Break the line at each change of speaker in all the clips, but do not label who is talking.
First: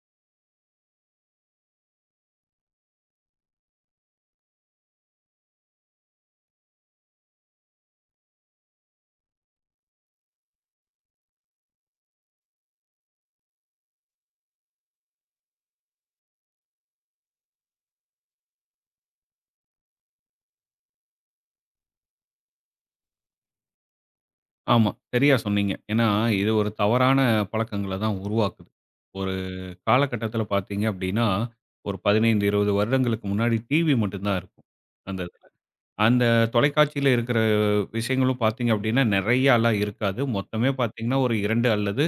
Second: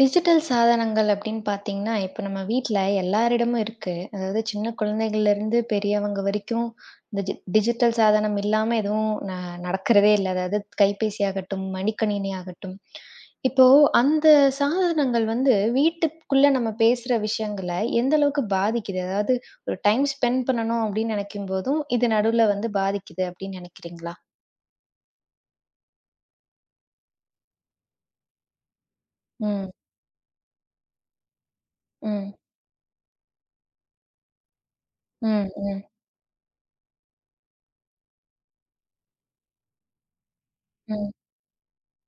Digital சாதனங்கள் அப்படின்னு பார்த்தீங்கன்னா, இப்ப நம்ம வீட்ல எல்லாரிடமும் இருக்கு. அதாவது சின்ன குழந்தைகள்லேருந்து பெரியவங்க வரைக்கும் இந்த ஜி டிஜிட்டல் சாதனம் இல்லாம எதுவும் நடக்கிறதே இல்ல. அதாவது கைபேசி ஆகட்டும், மடிக்கணினி ஆகட்டும். இப்போ அந்த சாதனங்கள் வந்து வீட்டுக்குள்ள நம்ம பேசுற விஷயங்கள எந்த அளவுக்கு பாதிக்குது? அதாவது ஒரு டைம் ஸ்பெண்ட் பண்ணணும் அப்படின்னு நினைக்கும் போதும், இது நடுவுல வந்து பாதிக்குது அப்படின்னு நினைக்கிறீங்களா?
ஆமா. சரியா சொன்னீங்க. ஏன்னா, இது ஒரு தவறான பழக்கங்கள தான் உருவாக்குது. ஒரு
ம்,
காலகட்டத்தில பார்த்தீங்க அப்படின்னா, ஒரு
ம்,
15, 20 வருடங்களுக்கு முன்னாடி டிவி மட்டும் தான் இருக்கும். அந்த இதுல.
ம், ம்,
அந்த தொலைக்காட்சியில இருக்கிற விஷயங்களும் பார்த்தீங்க அப்படின்னா, நெறையாலாம் இருக்காது. மொத்தமே
ம்,
பார்த்தீங்கன்னா, ஒரு 2 அல்லது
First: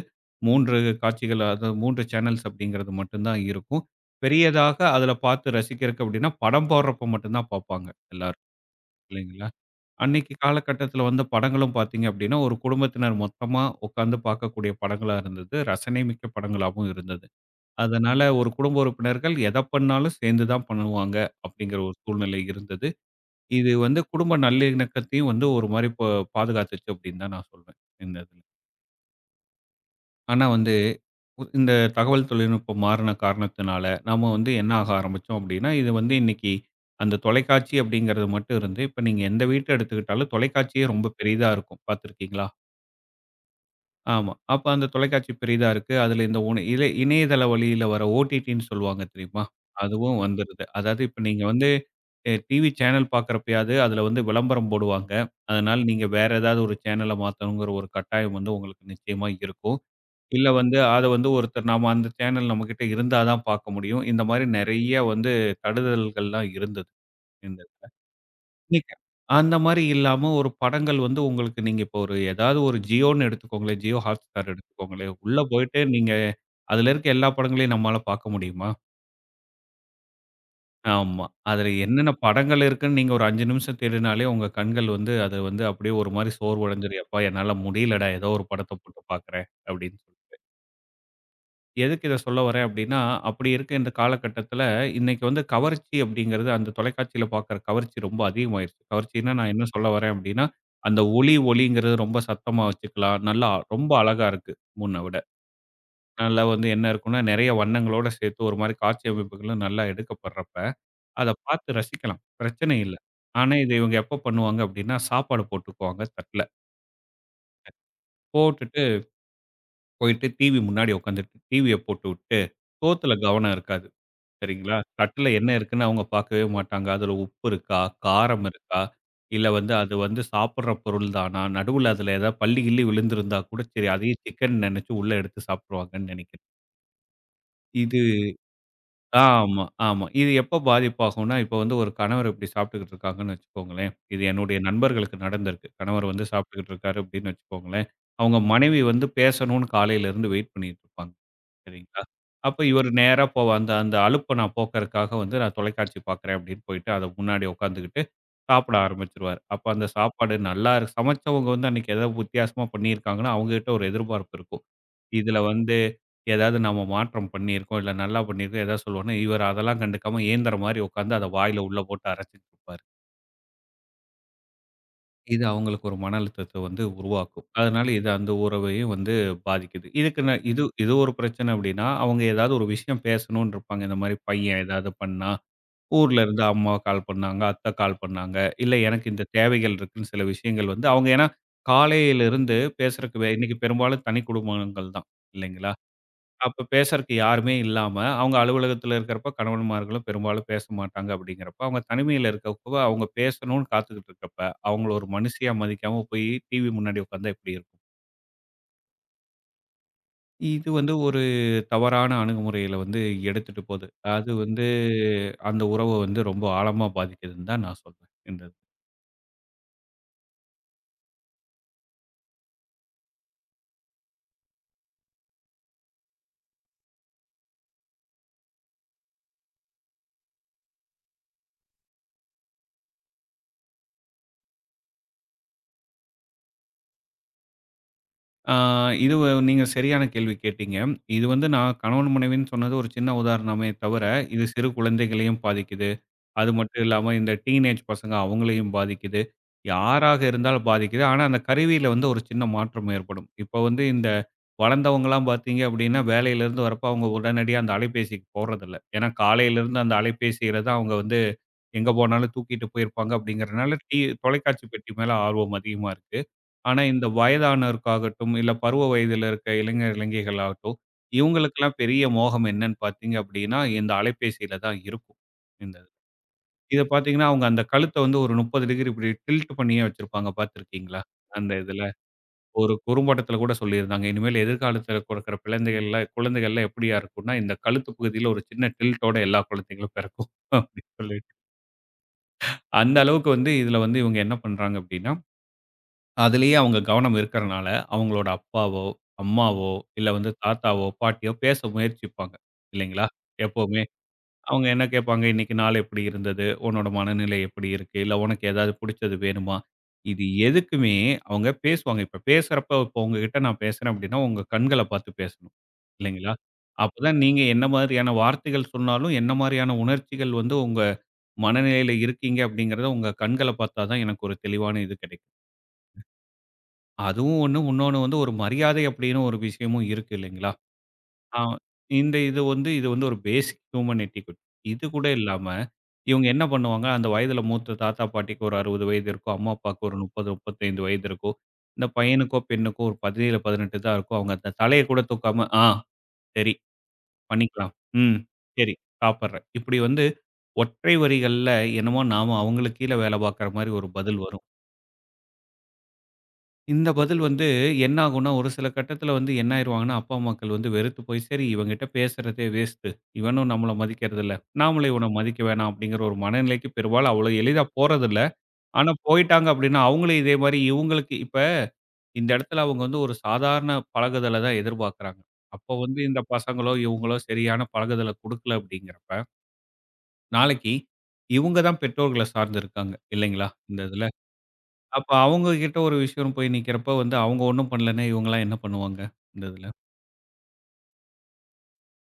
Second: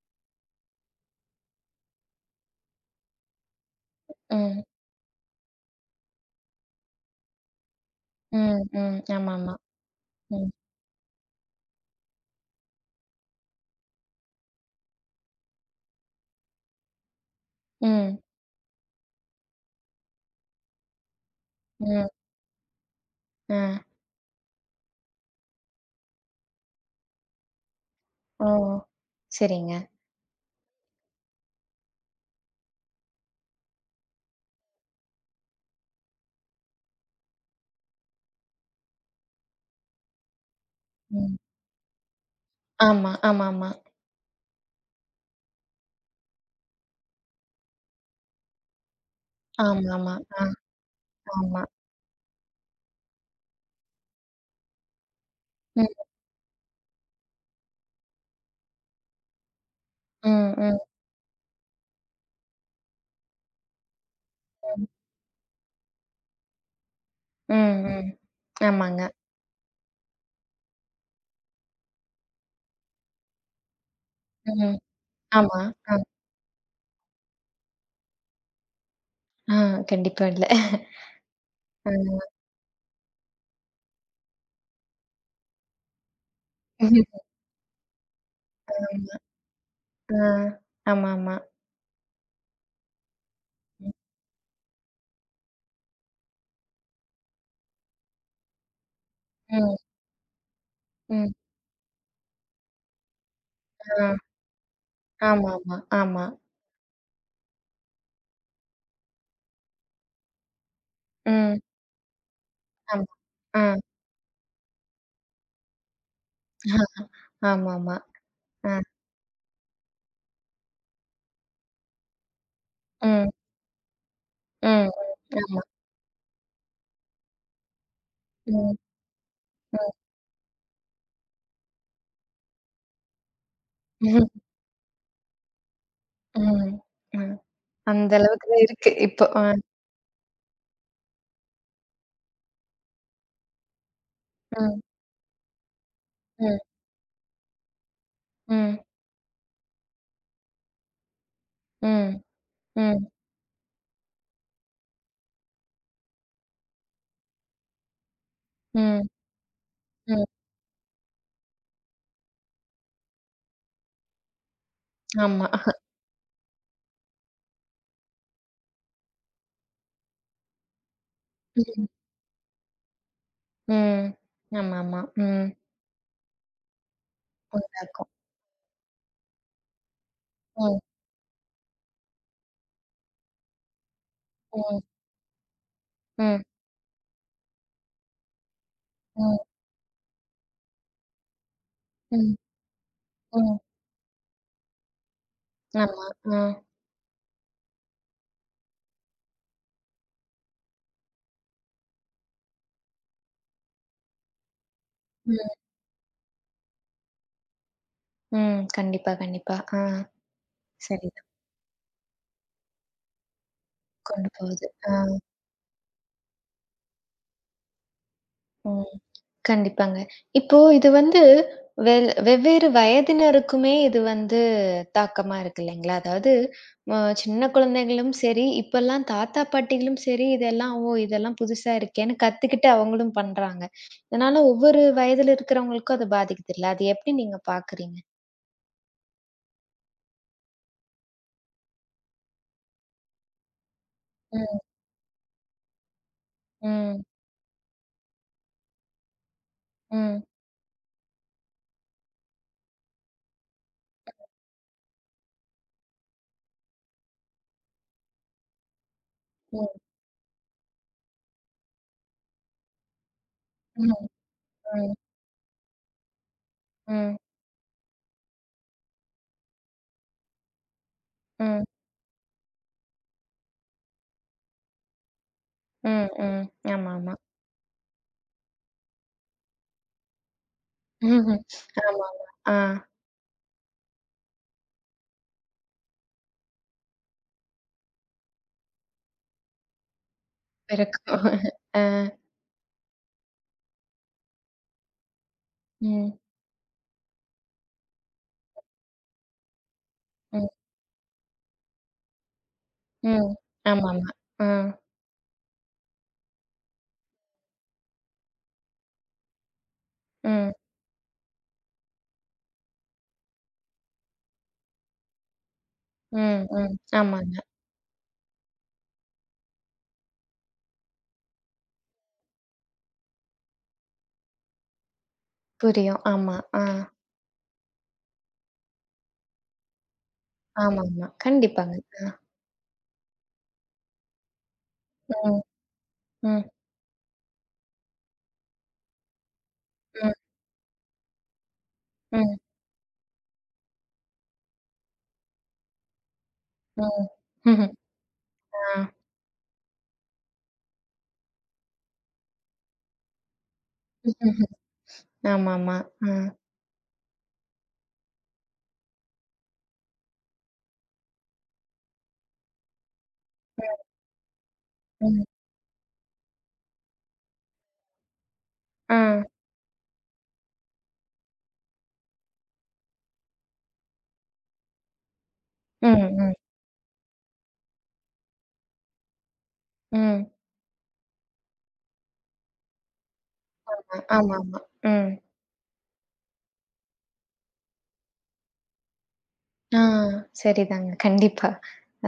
3 காட்சிகள் அதாவது 3 சேனல்ஸ் அப்படிங்கிறது மட்டும் தான் இருக்கும்.
ம்,
பெரியதாக அதில பார்த்து ரசிக்கிறதுக்கு அப்படின்னா, படம் போடுறப்ப மட்டும் தான் பார்ப்பாங்க எல்லாரும்.
ம், ம்.
இல்லைங்களா?
ஆமாமா.
அன்னைக்கு
ம்,
காலகட்டத்தில வந்த படங்களும் பார்த்தீங்க அப்படின்னா, ஒரு குடும்பத்தினர் மொத்தமா உட்கார்ந்து பார்க்கக்கூடிய படங்களா இருந்தது. ரசனை மிக்க படங்களாவும் இருந்தது.
ம்.
அதனால ஒரு குடும்ப உறுப்பினர்கள் எத பண்ணாலும் சேர்ந்து தான் பண்ணுவாங்க அப்படிங்கிற ஒரு
ம்.
சூழ்நிலை இருந்தது. இது
அ.
வந்து குடும்ப நல்லிணக்கத்தையும் வந்து ஒரு மாரி பாதுகாத்துச்சு அப்படின்னு தான் நான் சொல்வேன். இந்த இதுல.
ஓ! சரிங்க.
ஆனா வந்து இந்த தகவல் தொழில்நுட்பம் மாறுன காரணத்தினால, நாம வந்து என்ன ஆக ஆரம்பிச்சோம் அப்படின்னா, இது வந்து இன்னைக்கு அந்த தொலைக்காட்சி அப்படிங்கிறது மட்டும் இருந்து, இப்ப நீங்க எந்த வீட்ட எடுத்துக்கிட்டாலும் தொலைக்காட்சியே ரொம்ப
ம்.
பெரிதா இருக்கும். பார்த்திருக்கீங்களா?
ஆமா, ஆமாமா.
ஆமா. அப்ப அந்த தொலைக்காட்சி பெரிதா இருக்கு. அதுல இந்த உண இலை இணையதள வழியில வர ஓடிடின்னு சொல்லுவாங்க தெரியுமா?
ஆமாமா.
அதுவும்
ஆ,
வந்துருது. அதாவது இப்ப நீங்க
ஆமா.
வந்து எ டிவி சேனல் பார்க்குறப்பயாவது அதுல வந்து விளம்பரம் போடுவாங்க. அதனால
ம்,
நீங்க வேற ஏதாவது ஒரு சேனல மாத்தணுங்கிற ஒரு கட்டாயம் வந்து உங்களுக்கு நிச்சயமா இருக்கும். இல்ல
ம்,
வந்து
ம்,
அத வந்து ஒருத்தர் நாம அந்த சேனல் நம்மகிட்ட இருந்தா தான் பார்க்க முடியும். இந்த மாரி
ம்,
நெறைய வந்து தடுதல்கள்லாம் இருந்தது. இந்த
ம், ம்.
இன்னைக்கு
ஆமாங்க.
அந்த மாரி இல்லாம ஒரு படங்கள் வந்து உங்களுக்கு நீங்க இப்போ ஒரு ஏதாவது ஒரு ஜியோன்னு எடுத்துக்கோங்களேன், ஜியோ ஹாட்ஸ்டார்
ம்.
எடுத்துக்கோங்களேன். உள்ள
ஆமா.
போயிட்டு
ஆ,
நீங்க அதுல இருக்க எல்லா படங்களையும் நம்மால பார்க்க முடியுமா?
ஆ கண்டிப்பா இல்ல.
ஆமா. அதுல என்னென்ன
ஆமா.
படங்கள் இருக்குன்னு நீங்க ஒரு 5 நிமிஷம் தேடினாலே உங்க கண்கள் வந்து அது வந்து அப்படியே ஒரு மாரி சோர்வடைஞ்சிரும். "எப்பா என்னால முடியலடா! ஏதோ ஒரு படத்த போட்டு
ஆமா.
பார்க்குறேன்" அப்படின்னு
ஆ.
சொல்லிட்டு.
ஆமாமா.
எதுக்கு இத சொல்ல வரேன் அப்படின்னா, அப்படி இருக்க இந்த காலகட்டத்தில, இன்னைக்கு வந்து கவர்ச்சி அப்படிங்கிறது அந்த தொலைக்காட்சியில பார்க்குற கவர்ச்சி ரொம்ப அதிகமாயிருச்சு. கவர்ச்சின்னா நான் என்ன
ம்,
சொல்ல வரேன் அப்படின்னா, அந்த
ம்.
ஒலி ஒலிங்கிறது ரொம்ப சத்தமா வச்சுக்கலாம். நல்லா ரொம்ப
ஆ.
அழகா இருக்கு முன்ன விட.
ஆமாமா, ஆமா.
நல்லா வந்து என்ன இருக்கும்னா, நெறைய வண்ணங்களோட சேர்த்து ஒரு மாரி காட்சி அமைப்புகளும் நல்லா எடுக்கப்படுறப்ப, அத
ம்.
பார்த்து ரசிக்கலாம். பிரச்சனை இல்ல.
ஆமா.
ஆனா
ஆ.
இத இவங்க எப்போ பண்ணுவாங்க அப்படின்னா, சாப்பாடு போட்டுக்குவாங்க தட்ல.
ஆமாமா. ஆ.
போட்டுட்டு போயிட்டு டிவி முன்னாடி உட்காந்துட்டு, டிவிய போட்டுவிட்டு, சோத்துல
ம்,
கவனம் இருக்காது. சரிங்களா?
ம்,
தட்டுல
ம்.
என்ன
ஆமா.
இருக்குன்னு அவங்க பார்க்கவே மாட்டாங்க. அதுல உப்பு இருக்கா? காரம்
ம்,
இருக்கா? இல்ல வந்து
ம்.
அது வந்து சாப்பிடுற பொருள் தானா? நடுவுல அதுல ஏதாவது பல்லி கில்லி விழுந்திருந்தா கூட சரி அதையும்
ம்.
சிக்கன் நெனச்சு உள்ள எடுத்து சாப்ட்டுருவாங்கன்னு நெனைக்கிறேன்.
ம்.
இது
அந்த அளவுக்கு தான் இருக்கு இப்போ. அ.
ஆமா, ஆமா. இது எப்ப பாதிப்பாகும்னா, இப்ப வந்து ஒரு கணவர் இப்படி சாப்பிட்டுக்கிட்டு இருக்காங்கன்னு வச்சுக்கோங்களேன். இது என்னுடைய
ம்,
நண்பர்களுக்கு நடந்திருக்கு. கணவர் வந்து
ம்,
சாப்பிட்டுக்கிட்டு இருக்காரு அப்படின்னு வச்சுக்கோங்களேன். அவங்க
ம்.
மனைவி வந்து பேசணும்னு காலையில இருந்து வெயிட் பண்ணிட்டு இருப்பாங்க. சரிங்களா?
ம்.
அப்ப இவரு
ம்.
நேரா போ அந்த அந்த அலுப்ப நான் போக்குறதுக்காக வந்து நான் தொலைக்காட்சி பார்க்குறேன் அப்படின்னு போயிட்டு அத முன்னாடி உட்காந்துக்கிட்டு சாப்பிட
ம்.
ஆரம்பிச்சுருவாரு. அப்ப அந்த
ம்.
சாப்பாடு நல்லா சமைச்சவங்க வந்து அன்னைக்கு ஏதாவது வித்தியாசமா பண்ணியிருக்காங்கன்னா, அவங்ககிட்ட ஒரு எதிர்பார்ப்பு இருக்கும். இதுல
ஆமா.
வந்து ஏதாவது நம்ம மாற்றம் பண்ணியிருக்கோம், இல்ல நல்லா பண்ணியிருக்கோம் ஏதாவது சொல்லுவோம்னா, இவர் அதெல்லாம் கண்டுக்காம ஏந்தற மாரி உட்காந்து அத வாயில உள்ள
ம்.
போட்டு அரைச்சுட்டு இருப்பாரு.
ம். ஆமாமா.
இது
ம்.
அவங்களுக்கு ஒரு மன அழுத்தத்த வந்து உருவாக்கும். அதனால இது
உண்டாக்கும்.
அந்த உறவையும் வந்து பாதிக்குது. இதுக்கு நான் இது
ம்.
இது ஒரு பிரச்சனை அப்டின்னா, அவங்க ஏதாவது ஒரு விஷயம் பேசணும்னு இருப்பாங்க. இந்த மாரி பையன்
ம்.
ஏதாவது பண்ணா, ஊர்ல
ம்.
இருந்து அம்மா கால் பண்ணாங்க, அத்தை கால் பண்ணாங்க. இல்ல எனக்கு இந்த
ம்.
தேவைகள் இருக்குன்னு சில விஷயங்கள் வந்து அவங்க ஏன்னா
ம்.
காலையிலிருந்து பேசுறக்கு இன்னைக்கு
ம்.
பெரும்பாலும் தனி குடும்பங்கள் தான் இல்லைங்களா?
ஆமா. அ.
அப்ப பேசுறக்கு யாருமே இல்லாம, அவங்க அலுவலகத்தில இருக்கிறப்ப கணவன்மார்களும் பெரும்பாலும் பேச மாட்டாங்க அப்படிங்கிறப்ப, அவங்க தனிமையில இருக்கப்ப அவங்க பேசணும்னு காத்துக்கிட்டு இருக்கப்ப, அவங்கள ஒரு மனுஷியா
ம்.
மதிக்காம போய் டிவி முன்னாடி உட்கார்ந்தா எப்படி இருக்கும்?
ம். கண்டிப்பா, கண்டிப்பா. ஆ.
இது வந்து ஒரு
சரிதான்.
தவறான அணுகுமுறையில வந்து எடுத்துட்டு போது.
கொண்டு
அது வந்து
போகுது. ஆ.
அந்த உறவ வந்து ரொம்ப ஆழமா பாதிக்குதுன்னு தான் நான் சொல்வேன். இந்த இது.
ம். கண்டிப்பாங்க. இப்போ இது வந்து வெவ்வேறு வயதினருக்குமே இது வந்து தாக்கமா இருக்கு இல்லைங்களா? அதாவது சின்ன குழந்தைகளும் சரி, இப்பல்லாம் தாத்தா, பாட்டிகளும் சரி, இதெல்லாம் ஓ! இதெல்லாம் புதுசா இருக்கேன்னு கத்துக்கிட்டு அவங்களும் பண்றாங்க. இதனால ஒவ்வொரு வயதில இருக்கிறவங்களுக்கும் அது பாதிக்குதுல்ல. அது எப்படி நீங்க பாக்குறீங்க?
ஆ இது நீங்க சரியான கேள்வி கேட்டீங்க. இது வந்து நான் கணவன், மனைவின்னு சொன்னது ஒரு சின்ன உதாரணமே தவிர, இது
ம்,
சிறு குழந்தைகளையும் பாதிக்குது. அது மட்டும்
ம்,
இல்லாம இந்த டீனேஜ் பசங்க அவங்களையும் பாதிக்குது. யாராக
ம்,
இருந்தாலும் பாதிக்குது. ஆனா, அந்த கருவியில வந்து ஒரு சின்ன மாற்றம் ஏற்படும். இப்ப வந்து இந்த வளர்ந்தவங்கலாம் பார்த்தீங்க அப்படின்னா, வேலையிலேருந்து வரப்போ அவங்க உடனடியா அந்த அலைபேசிக்கு போறதில்ல. ஏன்னா
ம்,
காலையிலேருந்து அந்த அலைபேசியில தான் அவங்க வந்து எங்க போனாலும் தூக்கிட்டு போயிருப்பாங்க அப்படிங்கிறனால,
ம்,
தொலைக்காட்சி பெட்டி
ம்,
மேல ஆர்வம் அதிகமா இருக்கு. ஆனா, இந்த
ம்,
வயதானோருக்காகட்டும், இல்ல பருவ வயதில இருக்க இளைஞர், இளைஞிகள் ஆகட்டும்,
ம்,
இவங்களுக்கெல்லாம் பெரிய மோகம் என்னன்னு பார்த்தீங்க அப்படின்னா, இந்த அலைபேசியில தான் இருக்கும். இந்த
ம், ம்.
இத
ஆமாமா.
பார்த்தீங்கன்னா, அவங்க அந்த கழுத்த வந்து ஒரு 30 டிகிரி இப்படி டில்ட் பண்ணியே வச்சிருப்பாங்க பார்த்திருக்கீங்களா?
ஆமாமா.
அந்த இதுல.
ஆ.
ஒரு குறும்படத்துல கூட சொல்லியிருந்தாங்க. இனிமேல் எதிர்காலத்துல பொறக்கிற பிள்ளைங்கள்லாம் குழந்தைகள்லாம் எப்படியா இருக்கும்னா, இந்த கழுத்து பகுதியில ஒரு சின்ன டில்ட்டோட எல்லா குழந்தைகளும் பிறக்கும். அப்படின்னு
பெருக்கம்.
சொல்லிட்டு.
ஆ.
அந்த அளவுக்கு வந்து இதுல வந்து இவங்க என்ன பண்றாங்க அப்படின்னா,
ம்.
அதிலேயே அவங்க கவனம் இருக்கிறனால, அவங்களோட அப்பாவோ, அம்மாவோ, இல்ல வந்து
ம்.
தாத்தாவோ, பாட்டியோ பேச முயற்சிப்பாங்க. இல்லைங்களா?
ம்.
எப்பவுமே.
ஆமாமா.
அவங்க
ம்.
என்ன கேட்பாங்க, "இன்னைக்கு நாள் எப்படி இருந்தது? உன்னோட மனநிலை எப்படி இருக்கு? இல்ல உனக்கு ஏதாவது புடிச்சது வேணுமா?" இது
ம்.
எதுக்குமே அவங்க பேசுவாங்க. இப்ப பேசுறப்ப இப்ப உங்ககிட்ட நான் பேசுறேன் அப்படின்னா, உங்க கண்கள பார்த்து பேசணும். இல்லைங்களா?
ம். ம்.
அப்பதான்
ஆமாங்க.
நீங்க என்ன மாதிரியான வார்த்தைகள் சொன்னாலும், என்ன மாரியான உணர்ச்சிகள் வந்து உங்க மனநிலையில இருக்கீங்க அப்படிங்கிறத உங்க கண்கள பார்த்தா தான் எனக்கு ஒரு தெளிவான இது கிடைக்கும்.
புரியும். ஆமா. ஆ.
அதுவும் ஒண்ணு. இன்னொன்னு வந்து ஒரு மரியாதை அப்படின்னு ஒரு விஷயமும் இருக்கு இல்லைங்களா?
ஆமாமா.
ஆ.
கண்டிப்பாங்க. ஆ.
இந்த இது வந்து ஒரு பேசிக் ஹியூமன் எட்டிக்யூட். இது கூட
ம்.
இல்லாம, இவங்க என்ன
ம்.
பண்ணுவாங்க, அந்த வயதில மூத்த தாத்தா, பாட்டிக்கு ஒரு 60 வயது இருக்கும். அம்மா, அப்பாவுக்கு ஒரு
ம்.
30, 35 வயது இருக்கும். இந்த
ம்.
பையனுக்கோ, பெண்ணுக்கோ ஒரு 17, 18 தான் இருக்கும். அவங்க அந்த தலைய கூட தூக்காம, "ஆ சரி
ம்.
பண்ணிக்கலாம்.
ம்ஹ்ம்.
ம் சரி
ஆ.
சாப்பிடுறேன்." இப்படி வந்து ஒற்றை வரிகள்ல என்னமோ நாம அவங்களுக்கு கீழ வேல பார்க்குற மாரி ஒரு பதில் வரும்.
ஆமாமா. ஆ.
இந்த பதில் வந்து என்ன ஆகும்னா, ஒரு சில கட்டத்தில வந்து என்ன ஆயிருவாங்கன்னா, அப்பா, அம்மாக்கள் வந்து வெறுத்து போய், "சரி இவன்கிட்ட பேசுறதே வேஸ்ட்டு. இவனும் நம்மள
ம்.
மதிக்கிறதில்ல. நாமளும் இவன
ம்.
மதிக்க வேணாம்." அப்படிங்கிற ஒரு மனநிலைக்கு பெரும்பாலும் அவ்வளோ எளிதா போறதில்ல. ஆனா
ஆ.
போயிட்டாங்க அப்படின்னா, அவங்களும் இதே மாரி இவங்களுக்கு இப்ப இந்த இடத்துல அவங்க வந்து ஒரு சாதாரண பழகுதல தான் எதிர்பார்க்குறாங்க. அப்போ
ம்.
வந்து இந்த
ம்.
பசங்களோ, இவங்களோ சரியான பழகுதல குடுக்கல அப்படிங்கிறப்ப,
ம்.
நாளைக்கு இவங்க தான் பெற்றோர்கள சார்ந்து இருக்காங்க இல்லைங்களா? இந்த இதுல.
ஆமாமா.
அப்ப
ம்.
அவங்க கிட்ட ஒரு விஷயம் போய் நிக்கிறப்ப வந்து அவங்க ஒண்ணும் பண்ணலன்னா, இவங்கலாம் என்ன பண்ணுவாங்க? இந்த இதுல.
ஆ. சரிதாங்க. கண்டிப்பா.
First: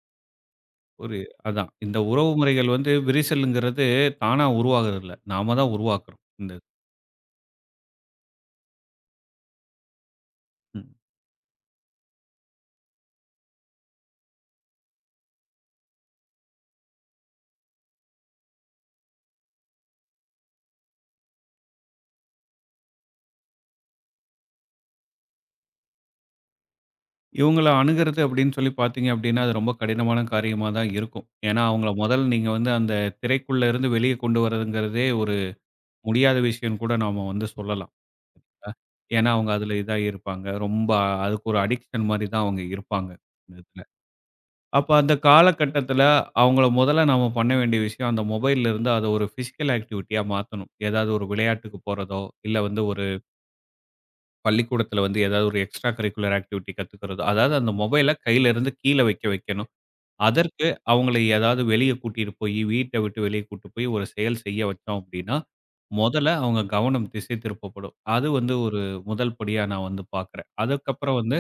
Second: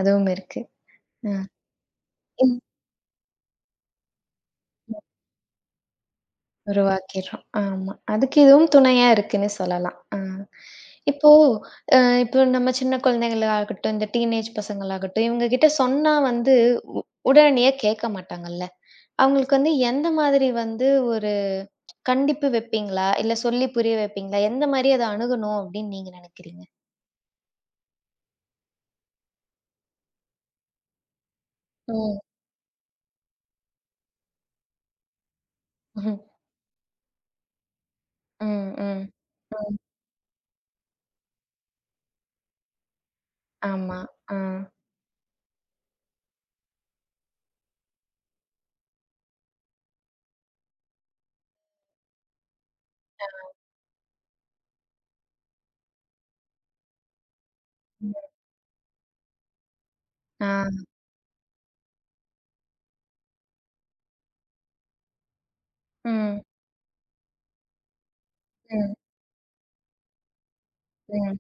அதுவும் இருக்கு.
ஒரு அதான். இந்த உறவு
அ.
முறைகள் வந்து விரிசல்ங்கிறது தானா உருவாகுறது இல்ல. நாம தான் உருவாக்குறோம். இந்த இது.
உருவாக்கிறோம். ஆமா. அதுக்கு இதுவும் துணையா இருக்குன்னு சொல்லலாம். ஆ.
ம்.
இப்போ அ இப்போ நம்ம சின்ன குழந்தைங்களாகட்டும், இந்த டீனேஜ் பசங்களாகட்டும், இவங்க கிட்ட சொன்னா வந்து உ உடனடியா கேட்க மாட்டாங்கல்ல. அவங்களுக்கு வந்து எந்த மாதிரி வந்து ஒரு கண்டிப்பு வைப்பீங்களா? இல்ல சொல்லி புரிய வைப்பீங்களா? எந்த மாரி அத அணுகணும் அப்படின்னு நீங்க நினைக்கிறீங்க?
இவங்கள அணுகுறது அப்படின்னு சொல்லி பார்த்தீங்க அப்படின்னா, அது ரொம்ப கடினமான காரியமா தான் இருக்கும். ஏன்னா, அவங்கள
ம்.
முதல்ல நீங்க வந்து அந்த திரைக்குள்ள இருந்து வெளிய கொண்டு வரதுங்கிறதே ஒரு
ம்.
முடியாத விஷயம்னு கூட நாம வந்து சொல்லலாம்.
ம். ம்.
ஏன்னா, அவங்க அதுல
ம்.
இதாகி இருப்பாங்க. ரொம்ப அதுக்கு ஒரு அடிக்ஷன் மாரி தான் அவங்க இருப்பாங்க. இந்த இதுல.
ஆமா. ஆ.
அப்ப அந்த காலகட்டத்தில அவங்கள முதல்ல நாம பண்ண வேண்டிய விஷயம், அந்த மொபைல்ல இருந்து அத ஒரு பிசிக்கல் ஆக்டிவிட்டியா மாத்தணும். ஏதாவது ஒரு விளையாட்டுக்கு போறதோ, இல்ல வந்து ஒரு பள்ளிக்கூடத்தில வந்து ஏதாவது ஒரு எக்ஸ்ட்ரா கரிக்குலர் ஆக்டிவிட்டி கத்துக்கிறதோ, அதாவது அந்த மொபைல
ம்.
கையில இருந்து கீழ வைக்க வைக்கணும்.
ஆ.
அதற்கு அவங்கள ஏதாவது வெளிய கூட்டிட்டு போயி, வீட்ட விட்டு வெளிய கூட்டு போய் ஒரு செயல் செய்ய வச்சோம் அப்டின்னா, மொதல்ல
ம்.
அவங்க கவனம் திசை திருப்பப்படும். அது வந்து ஒரு
ம்.
முதல் படியா நான் வந்து பார்க்குறேன். அதுக்கப்புறம்
ம்.
வந்து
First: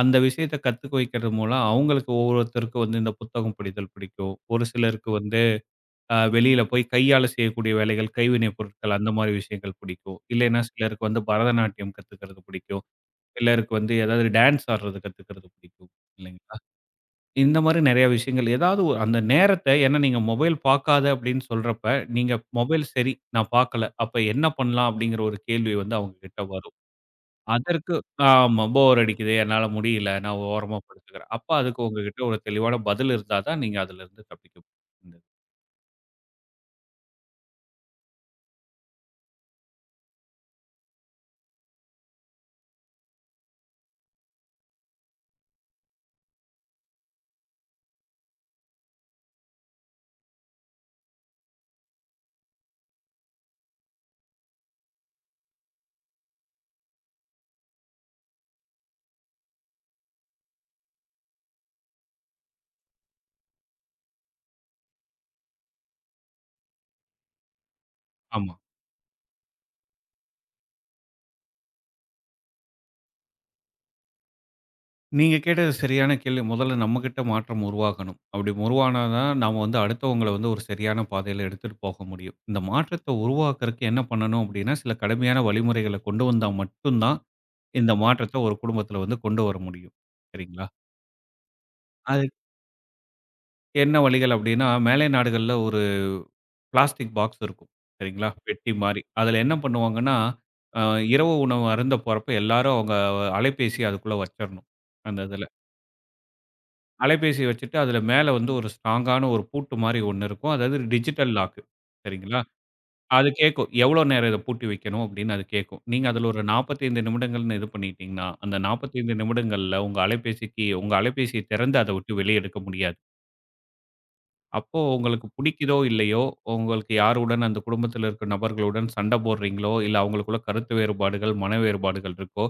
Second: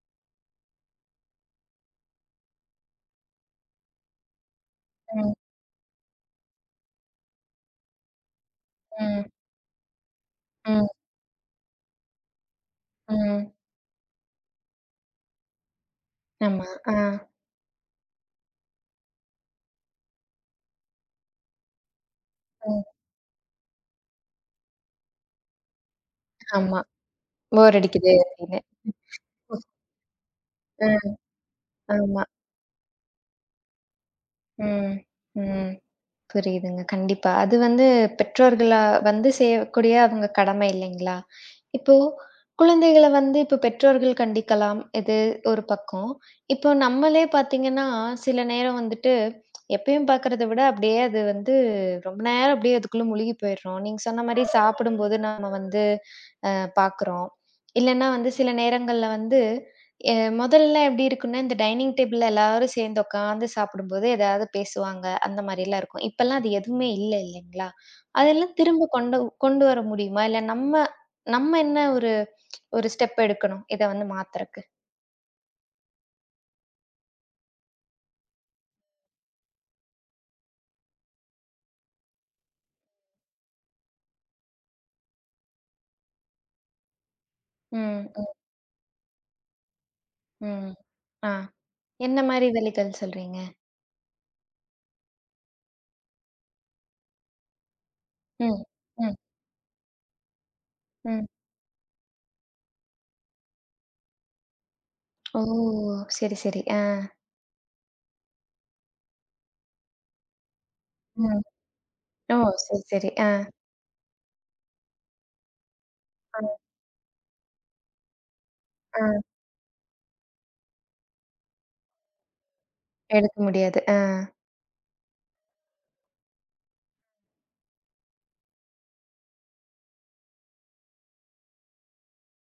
அந்த விஷயத்த கத்துக்க வைக்கிறது மூலம் அவங்களுக்கு ஒவ்வொருத்தருக்கும் வந்து இந்த புத்தகம் படித்தல் பிடிக்கும். ஒரு சிலருக்கு
ம்.
வந்து வெளியில போய் கையால செய்யக்கூடிய வேலைகள், கைவினைப் பொருட்கள் அந்த
ம்.
மாரி விஷயங்கள் பிடிக்கும். இல்லைன்னா
ம்.
சிலருக்கு வந்து பரதநாட்டியம் கத்துக்கிறது பிடிக்கும்.
ம்.
சிலருக்கு வந்து ஏதாவது டான்ஸ் ஆடுறது கத்துக்கிறது பிடிக்கும். இல்லைங்
ஆமா. ஆ.
இந்த மாரி நெறைய விஷயங்கள். ஏதாவது அந்த நேரத்த ஏன்னா நீங்க மொபைல் பார்க்காத அப்படின்னு சொல்றப்ப, நீங்க
ம்.
மொபைல் சரி நான் பார்க்கல. அப்ப என்ன பண்ணலாம்? அப்படிங்கிற ஒரு கேள்வி வந்து அவங்க கிட்ட வரும்.
ஆமா. போர்
அதற்கு
அடிக்குது அப்படின்னு.
ஆமா போர் அடிக்குது. என்னால முடியல. நான் ஓரமா
ம்.
படுத்துக்கிறேன். அப்ப அதுக்கு உங்ககிட்ட
ஆமா.
ஒரு தெளிவான பதில் இருந்தா தான் நீங்க அதிலிருந்து தப்பிக்க
ம்.
முடியும்.
ம். புரியுதுங்க. கண்டிப்பா. அது வந்து பெற்றோர்களா வந்து செய்யக்கூடிய அவங்க கடமை இல்லைங்களா? இப்போ குழந்தைகள வந்து இப்போ பெற்றோர்கள் கண்டிக்கலாம். இது ஒரு பக்கம். இப்போ நம்மளே பார்த்தீங்கன்னா, சில நேரம் வந்துட்டு எப்பயும் பார்க்கறத விட அப்படியே அது வந்து ரொம்ப நேரம் அப்படியே அதுக்குள்ள முழுகி போயிடுறோம். நீங்க சொன்ன மாரி சாப்பிடும்போது நாம வந்து அ பார்க்குறோம். இல்லன்னா வந்து சில நேரங்கள்ல வந்து எ முதல்ல எப்படி இருக்கும்னா, இந்த டைனிங் டேபிள்ல எல்லாரும் சேர்ந்து உட்காந்து சாப்பிடும்போது, ஏதாவது பேசுவாங்க. அந்த மாரிலாம் இருக்கும். இப்பலாம் அது எதுவுமே இல்ல இல்லைங்களா?
ஆமா.
அதெல்லாம் திரும்ப கொண்டு கொண்டு வர முடியுமா? இல்ல நம்ம நம்ம என்ன ஒரு ஒரு ஸ்டெப் எடுக்கணும், இத வந்து மாத்துறக்கு?
நீங்க கேட்டது சரியான கேள்வி. முதல்ல நம்மகிட்ட மாற்றம் உருவாகணும். அப்படி உருவானா தான், நாம வந்து அடுத்தவங்கள வந்து ஒரு சரியான பாதையில எடுத்துட்டு போக முடியும். இந்த மாற்றத்த உருவாக்குறதுக்கு என்ன பண்ணணும் அப்படின்னா, சில கடுமையான வழிமுறைகள கொண்டு வந்தா மட்டும் தான், இந்த
ம், ம்,
மாற்றத்த ஒரு குடும்பத்தில வந்து கொண்டு வர முடியும். சரிங்களா?
ம். ஆ. என்ன
அதுக்கு
மாரி வழிகள் சொல்றீங்க?
என்ன வழிகள் அப்படின்னா, மேலை நாடுகள்ல ஒரு பிளாஸ்டிக் பாக்ஸ் இருக்கும். சரிங்களா?
ம்,
பெட்டி மாரி.
ம்,
அதில என்ன பண்ணுவாங்கன்னா, அ
ம்.
இரவு உணவு அருந்த போறப்ப எல்லாரும் அவங்க அலைபேசிய அதுக்குள்ள வச்சிரணும். அந்த
ஓ!
இதுல.
சரி, சரி. ஆ.
அலைபேசி வச்சுட்டு அதில மேல வந்து ஒரு ஸ்ட்ராங்கான ஒரு பூட்டு மாரி ஒண்ணு இருக்கும். அதாவது டிஜிட்டல்
ம்.
Lock
oh!
சரிங்களா?
சரி, சரி. ஆ,
அது கேட்கும். எவ்வளோ நேரம் இத பூட்டி வைக்கணும் அப்படின்னு அது கேட்கும். நீங்க அதில
ஆ,
ஒரு 45 நிமிடங்கள்னு இது பண்ணிட்டீங்கன்னா, அந்த 45
ஆ.
நிமிடங்கள்ல உங்க அலைபேசிய திறந்து அத விட்டு வெளிய எடுக்க முடியாது.
எடுக்க முடியாது. ஆ.
அப்போ உங்களுக்கு பிடிக்குதோ இல்லையோ, உங்களுக்கு யாருடன் அந்த குடும்பத்தில இருக்கிற நபர்களுடன் சண்டை போடுறீங்களோ, இல்ல அவங்களுக்குள்ள கருத்து வேறுபாடுகள், மன வேறுபாடுகள் இருக்கோ,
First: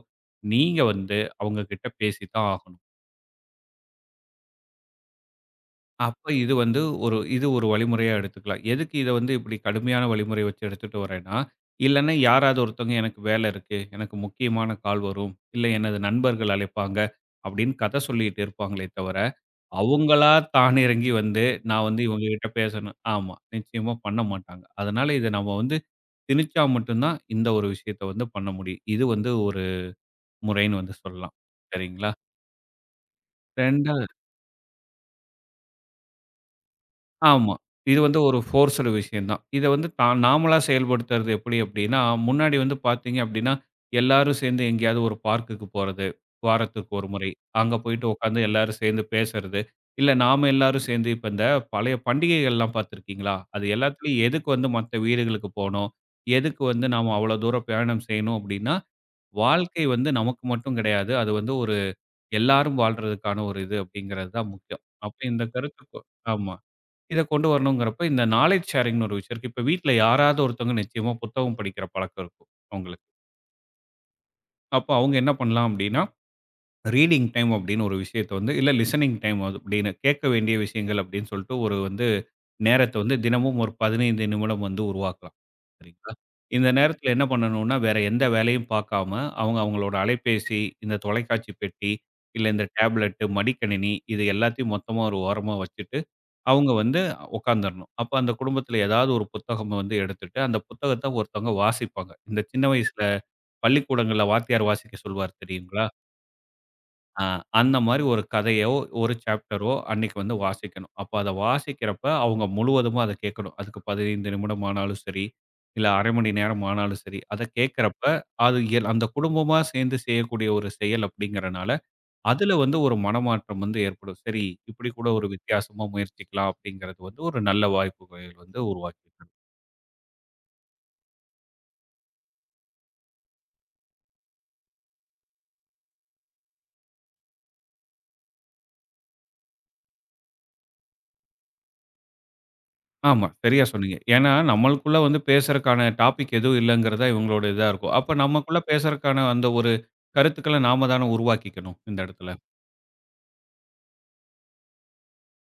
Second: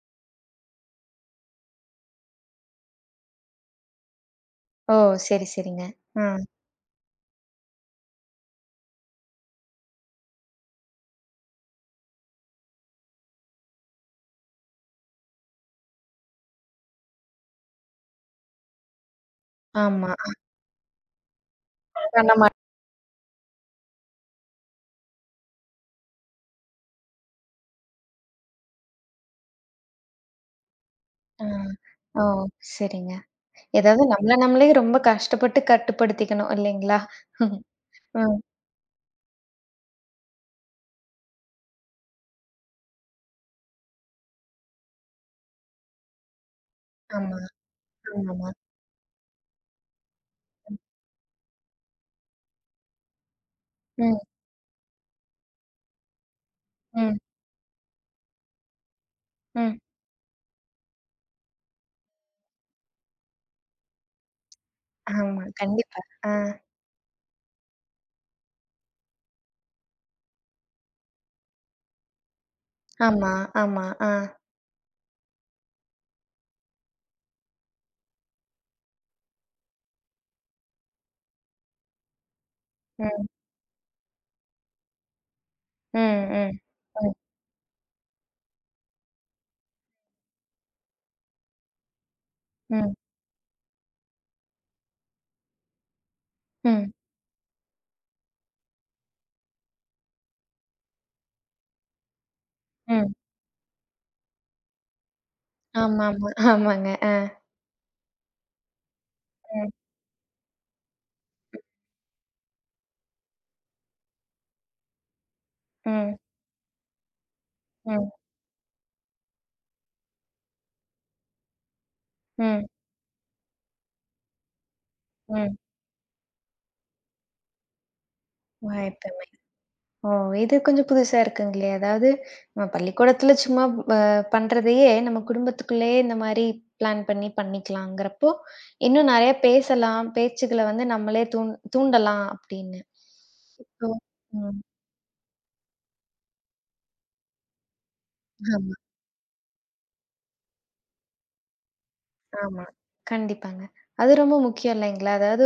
நீங்க வந்து அவங்க கிட்ட பேசி தான் ஆகணும்.
ஓ! சரி, சரிங்க.
அப்ப
ஆ.
இது வந்து இது ஒரு வழிமுறையா எடுத்துக்கலாம். எதுக்கு இத வந்து இப்டி கடுமையான வழிமுறை வச்சு எடுத்துட்டு வரேன்னா, இல்லன்னா யாராவது ஒருத்தவங்க எனக்கு வேல இருக்கு, எனக்கு முக்கியமான கால் வரும், இல்ல எனது நண்பர்கள் அழைப்பாங்க அப்டின்னு கத சொல்லிட்டு இருப்பாங்களே தவிர,
ஆமா.
அவங்களா தான் இறங்கி வந்து நான் வந்து
ஆனா நம்ம.
இவங்ககிட்ட பேசணும் ஆமா, நிச்சயமா பண்ண மாட்டாங்க. அதனால இத நம்ம வந்து திணிச்சா மட்டும் தான் இந்த ஒரு விஷயத்த வந்து பண்ண முடியும். இது வந்து ஒரு முறைன்னு வந்து சொல்லலாம்.
ஆ.
சரிங்களா?
ஓ! சரிங்க.
2
ஏதாவது நம்மள நம்மளே ரொம்ப கஷ்டப்பட்டு கட்டுப்படுத்திக்கணும் இல்லைங்களா?
ஆமா. இது வந்து ஒரு
ம்.
ஃபோர்ஸ்டு விஷயம் தான். இத வந்து தான் நாமளா செயல்படுத்துறது எப்படி அப்படின்னா, முன்னாடி வந்து பார்த்தீங்க அப்படின்னா, எல்லாரும் சேர்ந்து எங்கேயாவது ஒரு பார்க்குக்கு போறது. வாரத்துக்கு ஒரு முறை.
ஆமா,
அங்க போயிட்டு உட்காந்து
ஆமாமா.
எல்லாரும் சேர்ந்து பேசுறது. இல்ல நாம எல்லாரும் சேர்ந்து இப்ப இந்த பழைய பண்டிகைகள்லாம் பார்த்திருக்கீங்களா? அது
ம்,
எல்லாத்துலயும் எதுக்கு வந்து மத்த வீடுகளுக்கு போணும்? எதுக்கு வந்து நாம
ம்,
அவ்வளோ தூரம் பிரயாணம் செய்யணும் அப்படின்னா,
ம்.
வாழ்க்கை வந்து நமக்கு மட்டும் கிடையாது. அது வந்து ஒரு எல்லாரும் வாழ்றதுக்கான ஒரு இது அப்படிங்கிறது தான் முக்கியம். அப்ப
ஆமா,
இந்த கருத்து
கண்டிப்பா. ஆ.
ஆமா. இத கொண்டு வரணுங்கிறப்ப, இந்த நாலேட்ஜ் ஷேரிங்ன்னு ஒரு விஷயம் இருக்கு. இப்ப வீட்ல யாராவது ஒருத்தவங்க நிச்சயமா புத்தகம் படிக்கிற பழக்கம் இருக்கும் அவங்களுக்கு.
ஆமா, ஆமா. ஆ.
அப்போ அவங்க என்ன பண்ணலாம் அப்படின்னா, ரீடிங் டைம் அப்படின்னு ஒரு விஷயத்த வந்து இல்ல லிசனிங் டைம் அப்படின்னு கேட்க வேண்டிய விஷயங்கள் அப்படின்னு சொல்லிட்டு ஒரு வந்து நேரத்த வந்து
ம்,
தினமும் ஒரு 15 நிமிடம் வந்து உருவாக்கலாம்.
ம்,
சரிங்களா?
ம்,
இந்த நேரத்துல
ம்,
என்ன பண்ணணும்னா, வேற எந்த வேலையும் பார்க்காம அவங்க அவங்களோட அலைபேசி, இந்த தொலைக்காட்சி பெட்டி, இல்ல இந்த
ம்,
டேப்லெட், மடிக்கணினி இது எல்லாத்தையும் மொத்தமா ஒரு ஓரமா வச்சுட்டு, அவங்க
ம்,
வந்து உட்காந்துரணும். அப்ப அந்த குடும்பத்துல ஏதாவது ஒரு புத்தகம் வந்து எடுத்துட்டு, அந்த புத்தகத்த ஒருத்தவங்க வாசிப்பாங்க. இந்த சின்ன வயசுல
ம்.
பள்ளிக்கூடங்கள்ல வாத்தியார் வாசிக்க சொல்வார் தெரியுங்களா?
ஆமாமா. ஆமாங்க. ஆ.
ஆ, அந்த மாரி ஒரு கதையோ, ஒரு சாப்டரோ
ம்,
அன்னைக்கு வந்து வாசிக்கணும். அப்ப அத வாசிக்கிறப்ப அவங்க முழுவதுமா அத கேட்கணும். அதுக்கு 15 நிமிடம் ஆனாலும் சரி, இல்ல 1/2
ம்,
மணி நேரம் ஆனாலும் சரி, அத கேட்கிறப்ப
ம்,
அது அந்த குடும்பமா சேர்ந்து செய்யக்கூடிய ஒரு செயல் அப்படிங்கிறனால, அதுல
ம்,
வந்து ஒரு மனமாற்றம் வந்து ஏற்படும். சரி, இப்படி கூட ஒரு
ம்.
வித்தியாசமா முயற்சிக்கலாம் அப்படிங்கிறது வந்து ஒரு நல்ல வாய்ப்புகள் வந்து உருவாக்கி
வாய்ப்பு. ஓ! இது கொஞ்சம் புதுசா இருக்குங்களே! அதாவது நம்ம பள்ளிக்கூடத்துல சும்மா அ பண்றதையே, நம்ம குடும்பத்துக்குள்ளேயே இந்த மாரி பிளான் பண்ணி பண்ணிக்கலாங்கிறப்போ, இன்னும் நெறைய பேசலாம், பேச்சுக்கள வந்து நம்மளே தூண்டலாம் அப்படின்னு.
ஆமா. சரியா
இப்போ.
சொன்னீங்க. ஏன்னா,
ம்.
நம்மளுக்குள்ள வந்து பேசுறக்கான டாபிக் எதுவும் இல்லங்கிறது தான் இவங்களோட இதா இருக்கும். அப்ப நமக்குள்ள
ஆமா,
பேசுறக்கான அந்த ஒரு கருத்துக்கள நாம தான உருவாக்கிக்கணும், இந்த இடத்துல.
ஆமா. கண்டிப்பாங்க. அது ரொம்ப முக்கியம் இல்லைங்களா? அதாவது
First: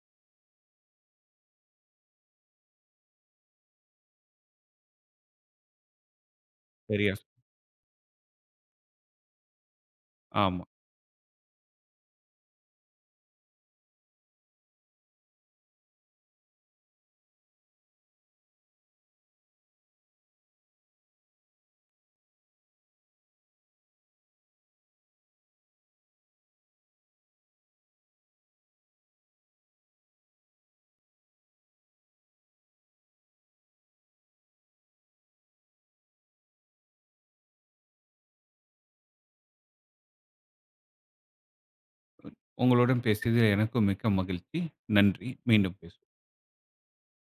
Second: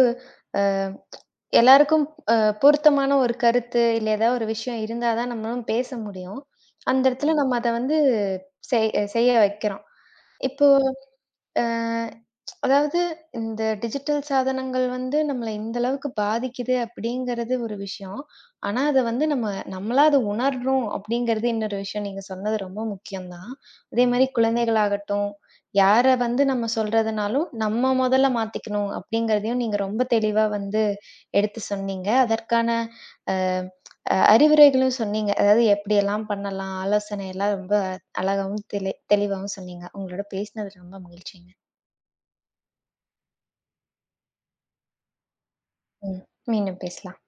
அ எல்லாருக்கும் அ பொருத்தமான ஒரு கருத்து, இல்ல ஏதாவது ஒரு விஷயம் இருந்தா தான் நம்மளும் பேச முடியும். அந்த
சரியா சொ-
இடத்துல நம்ம அத வந்து செய் செய்ய வைக்கிறோம்.
ஆமா.
இப்போ அ அதாவது இந்த டிஜிட்டல் சாதனங்கள் வந்து நம்மள இந்த அளவுக்கு பாதிக்குது அப்படிங்கிறது ஒரு விஷயம். ஆனா, அத வந்து நம்மளா அத உணர்றோம் அப்படிங்கிறது இன்னொரு விஷயம். நீங்க சொன்னது ரொம்ப முக்கியம் தான். அதே மாரி குழந்தைகளாகட்டும், யார வந்து நம்ம சொல்றதுனாலும் நம்ம முதல்ல மாத்திக்கணும் அப்படிங்கிறதையும் நீங்க ரொம்ப தெளிவா வந்து எடுத்து சொன்னீங்க. அதற்கான அ அ அறிவுரைகளும் சொன்னீங்க. அதாவது எப்படியெல்லாம் பண்ணலாம்? ஆலோசனை எல்லாம் ரொம்ப அழகாவும் தெளிவாவும் சொன்னீங்க. உங்களோட பேசினது ரொம்ப மகிழ்ச்சிங்க.
உங்களுடன் பேசியதில் எனக்கும் மிக்க மகிழ்ச்சி. நன்றி. மீண்டும் பேசுவோம்.
ம். மீண்டும் பேசலாம்.